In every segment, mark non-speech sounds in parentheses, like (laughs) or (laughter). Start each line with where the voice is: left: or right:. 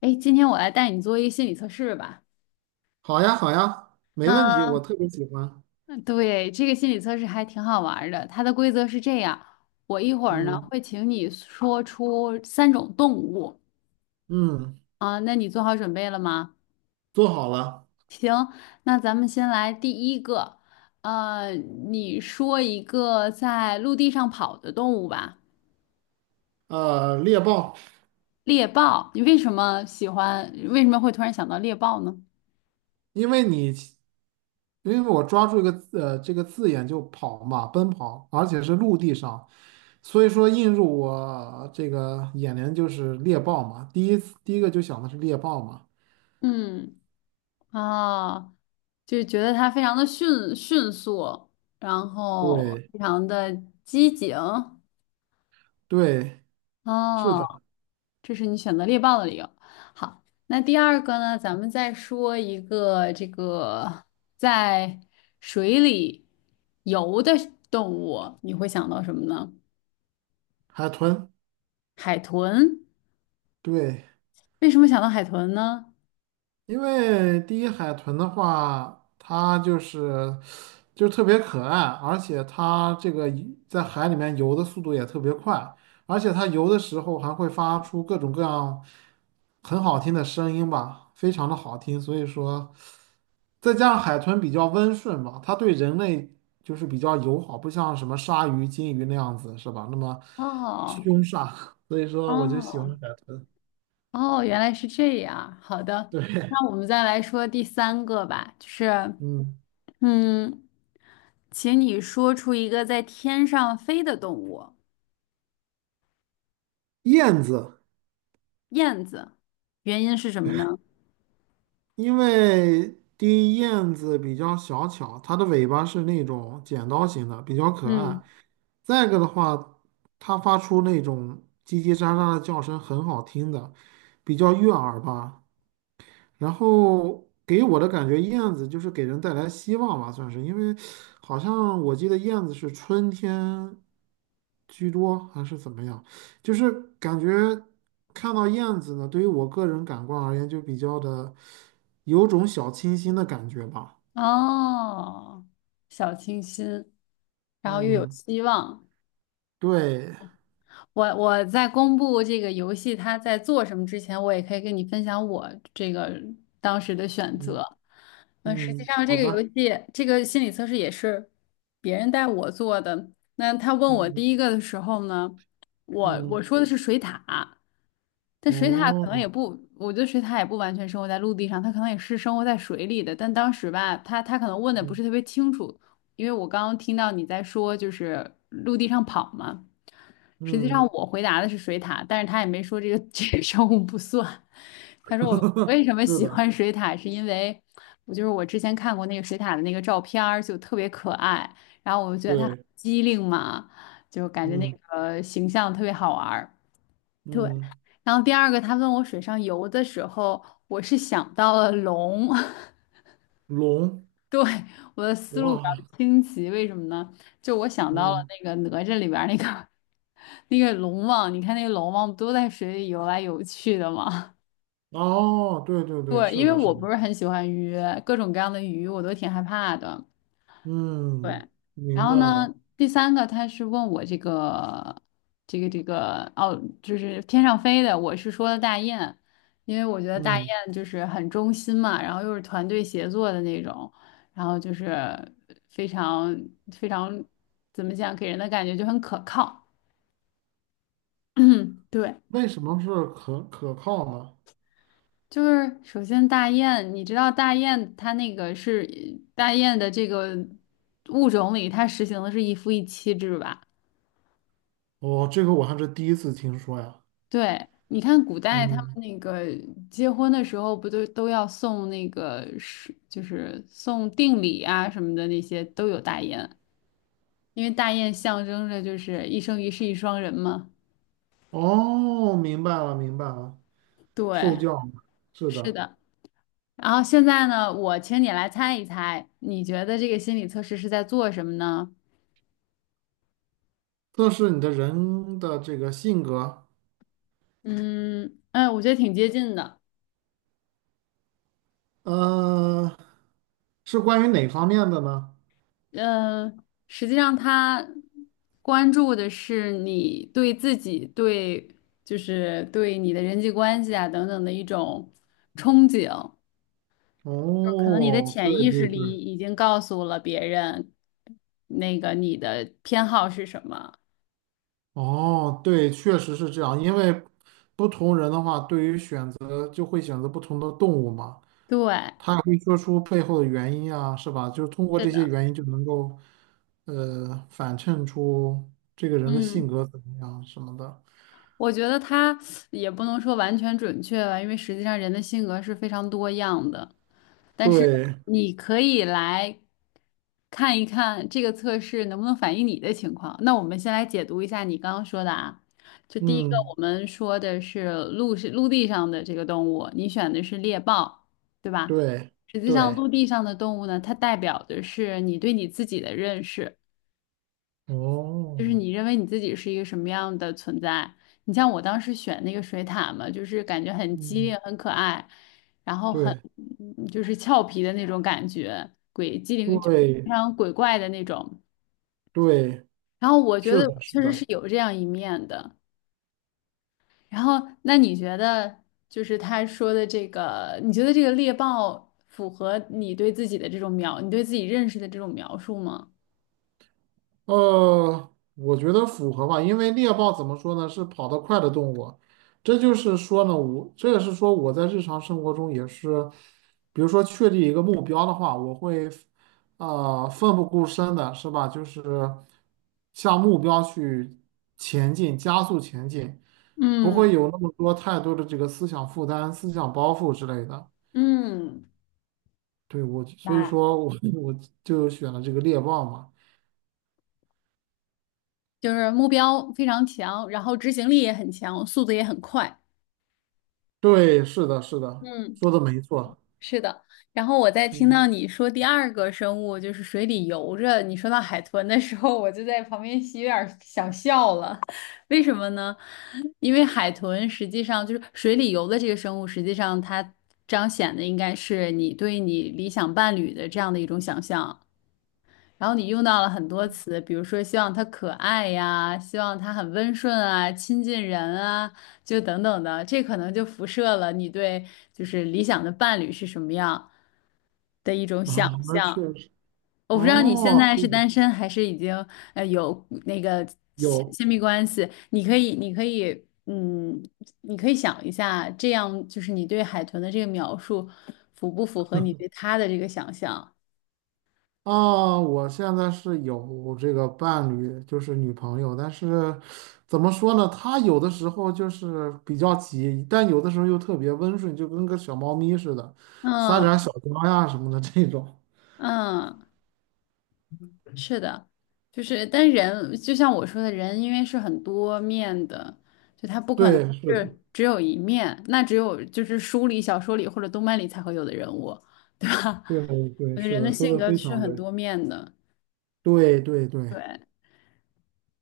left: 哎，今天我来带你做一个心理测试吧。
right: 好呀，好呀，没问题，
left: 嗯，
right: 我特别喜欢。
left: 对，这个心理测试还挺好玩儿的。它的规则是这样：我一会儿呢
right: 嗯
left: 会请你说出三种动物
right: 嗯，
left: 啊，那你做好准备了吗？
right: 做好了。
left: 那咱们先来第一个，你说一个在陆地上跑的动物吧，
right: 猎豹。
left: 猎豹。你为什么喜欢？为什么会突然想到猎豹呢？
right: 因为你因为我抓住一个字这个字眼就跑嘛，奔跑，而且是陆地上，所以说映入我这个眼帘就是猎豹嘛。第一个就想的是猎豹嘛。
left: 嗯。啊，就觉得它非常的迅速，然后
right: 对
left: 非常的机警。
right: 对，是
left: 哦，
right: 的。
left: 这是你选择猎豹的理由。好，那第二个呢，咱们再说一个这个在水里游的动物，你会想到什么呢？
right: 海豚，
left: 海豚。
right: 对。
left: 为什么想到海豚呢？
right: 因为第一海豚的话，它就是就特别可爱，而且它这个一在海里面游的速度也特别快，而且它游的时候还会发出各种各样很好听的声音吧，非常的好听。所以说，再加上海豚比较温顺吧，它对人类就是比较友好，不像什么鲨鱼、金鱼那样子，是吧？那么
left: 哦
right: 凶煞，(laughs) 所以说我就喜欢
left: 哦
right: 海豚。
left: 哦，原来是这样。好的，
right: 对。
left: 那我们再来说第三个吧，就是。
right: 嗯，
left: 嗯，请你说出一个在天上飞的动物，
right: 燕子。
left: 燕子，原因是什么呢？
right: 因为第一燕子比较小巧，它的尾巴是那种剪刀型的，比较可
left: 嗯，
right: 爱。再一个的话，它发出那种叽叽喳喳的叫声，很好听的，比较悦耳吧。然后给我的感觉，燕子就是给人带来希望吧，算是。因为好像我记得燕子是春天居多还是怎么样，就是感觉看到燕子呢，对于我个人感官而言，就比较的有种小清新的感觉吧。
left: 哦，小清新，然后又有
right: 嗯，
left: 希望。
right: 对。
left: 我在公布这个游戏它在做什么之前，我也可以跟你分享我这个当时的选
right: 嗯
left: 择。嗯，实际
right: 嗯，
left: 上这
right: 好
left: 个游
right: 的。
left: 戏这个心理测试也是别人带我做的。那他问我
right: 嗯
left: 第一个的时候呢，我
right: 嗯。
left: 我说的是水獭，但水獭可能
right: 哦。
left: 也不，我觉得水獭也不完全生活在陆地上，它可能也是生活在水里的。但当时吧，他可能问的不
right: 嗯
left: 是特别清楚，因为我刚刚听到你在说就是陆地上跑嘛，实际上
right: 嗯，
left: 我回答的是水獭，但是他也没说这个 (laughs) 这个生物不算。他说我为什么
right: 是
left: 喜
right: 的。
left: 欢水獭，是因为我就是我之前看过那个水獭的那个照片儿，就特别可爱，然后我就觉得它很
right: 对。
left: 机灵嘛，就感觉那
right: 嗯
left: 个形象特别好玩儿对，
right: 嗯。
left: 然后第二个他问我水上游的时候，我是想到了龙。(laughs)
right: 龙。
left: 对，我的思路比
right: 哇。
left: 较清奇，为什么呢？就我想到了
right: 嗯。
left: 那个哪吒里边儿那个 (laughs) 那个龙王，你看那个龙王不都在水里游来游去的吗？
right: 哦，对对
left: (laughs)
right: 对，
left: 对，
right: 是
left: 因为
right: 的，是
left: 我
right: 的。
left: 不是很喜欢鱼，各种各样的鱼我都挺害怕的。对，
right: 嗯，
left: 然
right: 明
left: 后
right: 白
left: 呢，
right: 了。
left: 第三个他是问我这个哦，就是天上飞的，我是说的大雁，因为我觉得大雁
right: 嗯，
left: 就是很忠心嘛，然后又是团队协作的那种，然后就是非常非常怎么讲，给人的感觉就很可靠。(clears throat) 对，
right: 为什么是可靠呢？
left: 就是首先大雁，你知道大雁它那个是大雁的这个物种里，它实行的是一夫一妻制吧？
right: 哦，这个我还是第一次听说呀。
left: 对，你看古代他们
right: 嗯。
left: 那个结婚的时候，不都要送那个是就是送定礼啊什么的那些都有大雁，因为大雁象征着就是一生一世一双人嘛。
right: 哦，明白了，明白了。受
left: 对，
right: 教嘛，是
left: 是
right: 的。
left: 的。然后现在呢，我请你来猜一猜，你觉得这个心理测试是在做什么呢？
right: 测试你的人的这个性格。
left: 嗯，哎，我觉得挺接近的。
right: 呃，是关于哪方面的呢？
left: 嗯，实际上他关注的是你对自己、对就是对你的人际关系啊等等的一种憧憬，就可能你的
right: 哦，对
left: 潜意识
right: 对
left: 里
right: 对。
left: 已经告诉了别人那个你的偏好是什么。
right: 哦，对，确实是这样，因为不同人的话，对于选择就会选择不同的动物嘛。
left: 对，
right: 可以说出背后的原因啊，是吧？就是通过
left: 是
right: 这些
left: 的，
right: 原因就能够，呃，反衬出这个人的性
left: 嗯。
right: 格怎么样什么的。
left: 我觉得它也不能说完全准确吧，因为实际上人的性格是非常多样的。但是
right: 对。
left: 你可以来看一看这个测试能不能反映你的情况。那我们先来解读一下你刚刚说的啊，就第一个
right: 嗯。
left: 我们说的是陆地上的这个动物，你选的是猎豹，对吧？
right: 对。
left: 实际上，陆
right: 对。
left: 地上的动物呢，它代表的是你对你自己的认识。就是
right: 哦。
left: 你认为你自己是一个什么样的存在？你像我当时选那个水獭嘛，就是感觉很机灵、
right: 嗯。
left: 很可爱，然后很
right: 对。
left: 就是俏皮的那种感觉，鬼机灵就是非
right: 对。
left: 常鬼怪的那种。
right: 对，
left: 然后我觉
right: 是
left: 得
right: 的，
left: 我
right: 是
left: 确实
right: 的。
left: 是有这样一面的。然后那你觉得就是他说的这个，你觉得这个猎豹符合你对自己的这种描，你对自己认识的这种描述吗？
right: 我觉得符合吧，因为猎豹怎么说呢，是跑得快的动物。这就是说呢，我这也是说我在日常生活中也是，比如说确立一个目标的话，我会奋不顾身的，是吧？就是向目标去前进，加速前进，不会
left: 嗯
right: 有那么多太多的这个思想负担、思想包袱之类的。
left: 嗯，
right: 对，所以
left: 来。
right: 说我 (laughs) 我就选了这个猎豹嘛。
left: 就是目标非常强，然后执行力也很强，速度也很快。
right: 对，是的，是的，
left: 嗯，
right: 说的没错。
left: 是的。然后我在听到
right: 嗯。
left: 你说第二个生物就是水里游着，你说到海豚的时候，我就在旁边有点儿想笑了。(laughs) 为什么呢？因为海豚实际上就是水里游的这个生物，实际上它彰显的应该是你对你理想伴侣的这样的一种想象。然后你用到了很多词，比如说希望他可爱呀，希望他很温顺啊，亲近人啊，就等等的，这可能就辐射了你对就是理想的伴侣是什么样的一种想
right: 啊，那确
left: 象。
right: 实。
left: 我不知道你现
right: 哦，
left: 在是
right: 对。
left: 单身还是已经有那个亲
right: 有
left: 亲密关系，你可以想一下，这样就是你对海豚的这个描述符不符合你对他的这个想象？
right: 啊，我现在是有这个伴侣，就是女朋友，但是怎么说呢？她有的时候就是比较急，但有的时候又特别温顺，就跟个小猫咪似的，撒点
left: 嗯
right: 儿小娇呀什么的这种。
left: 嗯。是的，就是，但人就像我说的，人因为是很多面的，就他不可能
right: 对，是的。
left: 是只有一面，那只有就是书里、小说里或者动漫里才会有的人物，对吧？
right: 对
left: (laughs)
right: 对，
left: 我觉得
right: 是
left: 人
right: 的，
left: 的
right: 说
left: 性
right: 的
left: 格
right: 非
left: 是
right: 常
left: 很
right: 对。
left: 多面的。
right: 对对对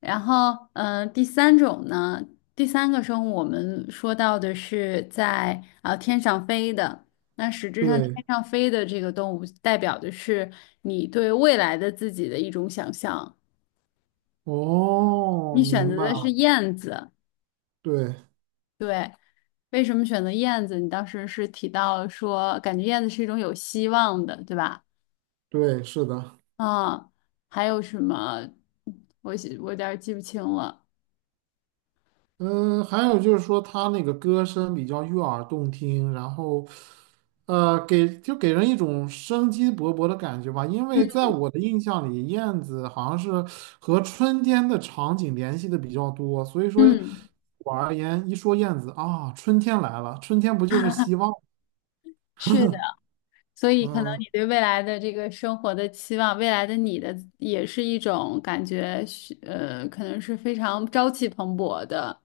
left: 然后，第三种呢，第三个生物我们说到的是天上飞的，那实质上天
right: 对。
left: 上飞的这个动物代表的是你对未来的自己的一种想象。
right: 哦，
left: 你选
right: 明
left: 择
right: 白
left: 的是
right: 了。
left: 燕子，
right: 对
left: 对，为什么选择燕子？你当时是提到说，感觉燕子是一种有希望的，对吧？
right: 对，是的。
left: 啊，还有什么？我有点儿记不清了。
right: 嗯，还有就是说他那个歌声比较悦耳动听，然后，呃，就给人一种生机勃勃的感觉吧。因为在我的印象里，燕子好像是和春天的场景联系的比较多，所以说
left: 嗯，
right: 我而言，一说燕子啊，春天来了，春天不就是希望？
left: 是的，所以可能
right: 嗯，
left: 你对未来的这个生活的期望，未来的你的也是一种感觉是，可能是非常朝气蓬勃的，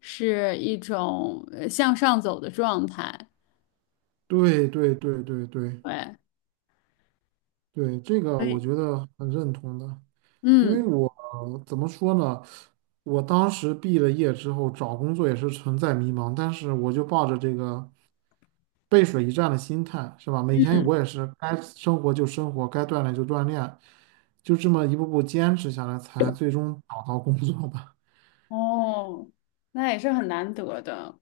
left: 是一种向上走的状态。
right: 对对对对对
left: 对，
right: 对，这个
left: 所
right: 我
left: 以，
right: 觉得很认同的。因为
left: 嗯
right: 我怎么说呢？我当时毕了业之后找工作也是存在迷茫，但是我就抱着这个背水一战的心态，是吧？每天
left: 嗯，
right: 我也是该生活就生活，该锻炼就锻炼，就这么一步步坚持下来，才最终找到工作吧。
left: 哦，那也是很难得的。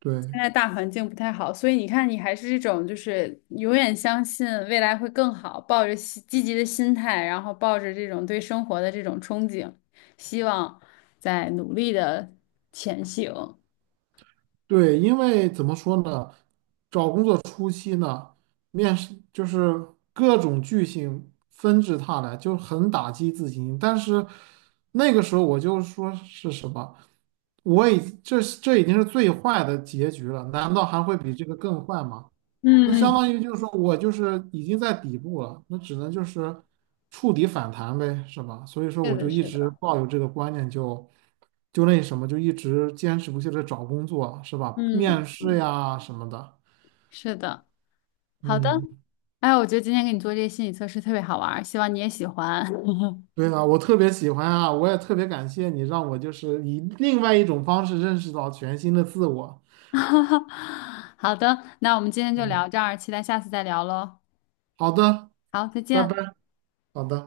right: (laughs) 对。
left: 现在大环境不太好，所以你看，你还是这种就是永远相信未来会更好，抱着积极的心态，然后抱着这种对生活的这种憧憬，希望在努力的前行。
right: 对，因为怎么说呢，找工作初期呢，面试就是各种巨星纷至沓来，就很打击自己。但是那个时候我就说是什么，这已经是最坏的结局了，难道还会比这个更坏吗？那
left: 嗯
right: 相
left: 嗯，
right: 当于就是说我就是已经在底部了，那只能就是触底反弹呗，是吧？所以说
left: 是
right: 我
left: 的，
right: 就一
left: 是
right: 直
left: 的。
right: 抱有这个观念就那什么，就一直坚持不懈的找工作，是吧？
left: 嗯，
right: 面试呀什么的。
left: 是的，好的。
right: 嗯，
left: 哎，我觉得今天给你做这些心理测试特别好玩儿，希望你也喜欢。
right: 对啊，我特别喜欢啊，我也特别感谢你让我就是以另外一种方式认识到全新的自我。
left: (laughs) 好的，那我们今天就
right: 嗯，
left: 聊这儿，期待下次再聊喽。
right: 好的。
left: 好，再
right: 拜
left: 见。
right: 拜，好的。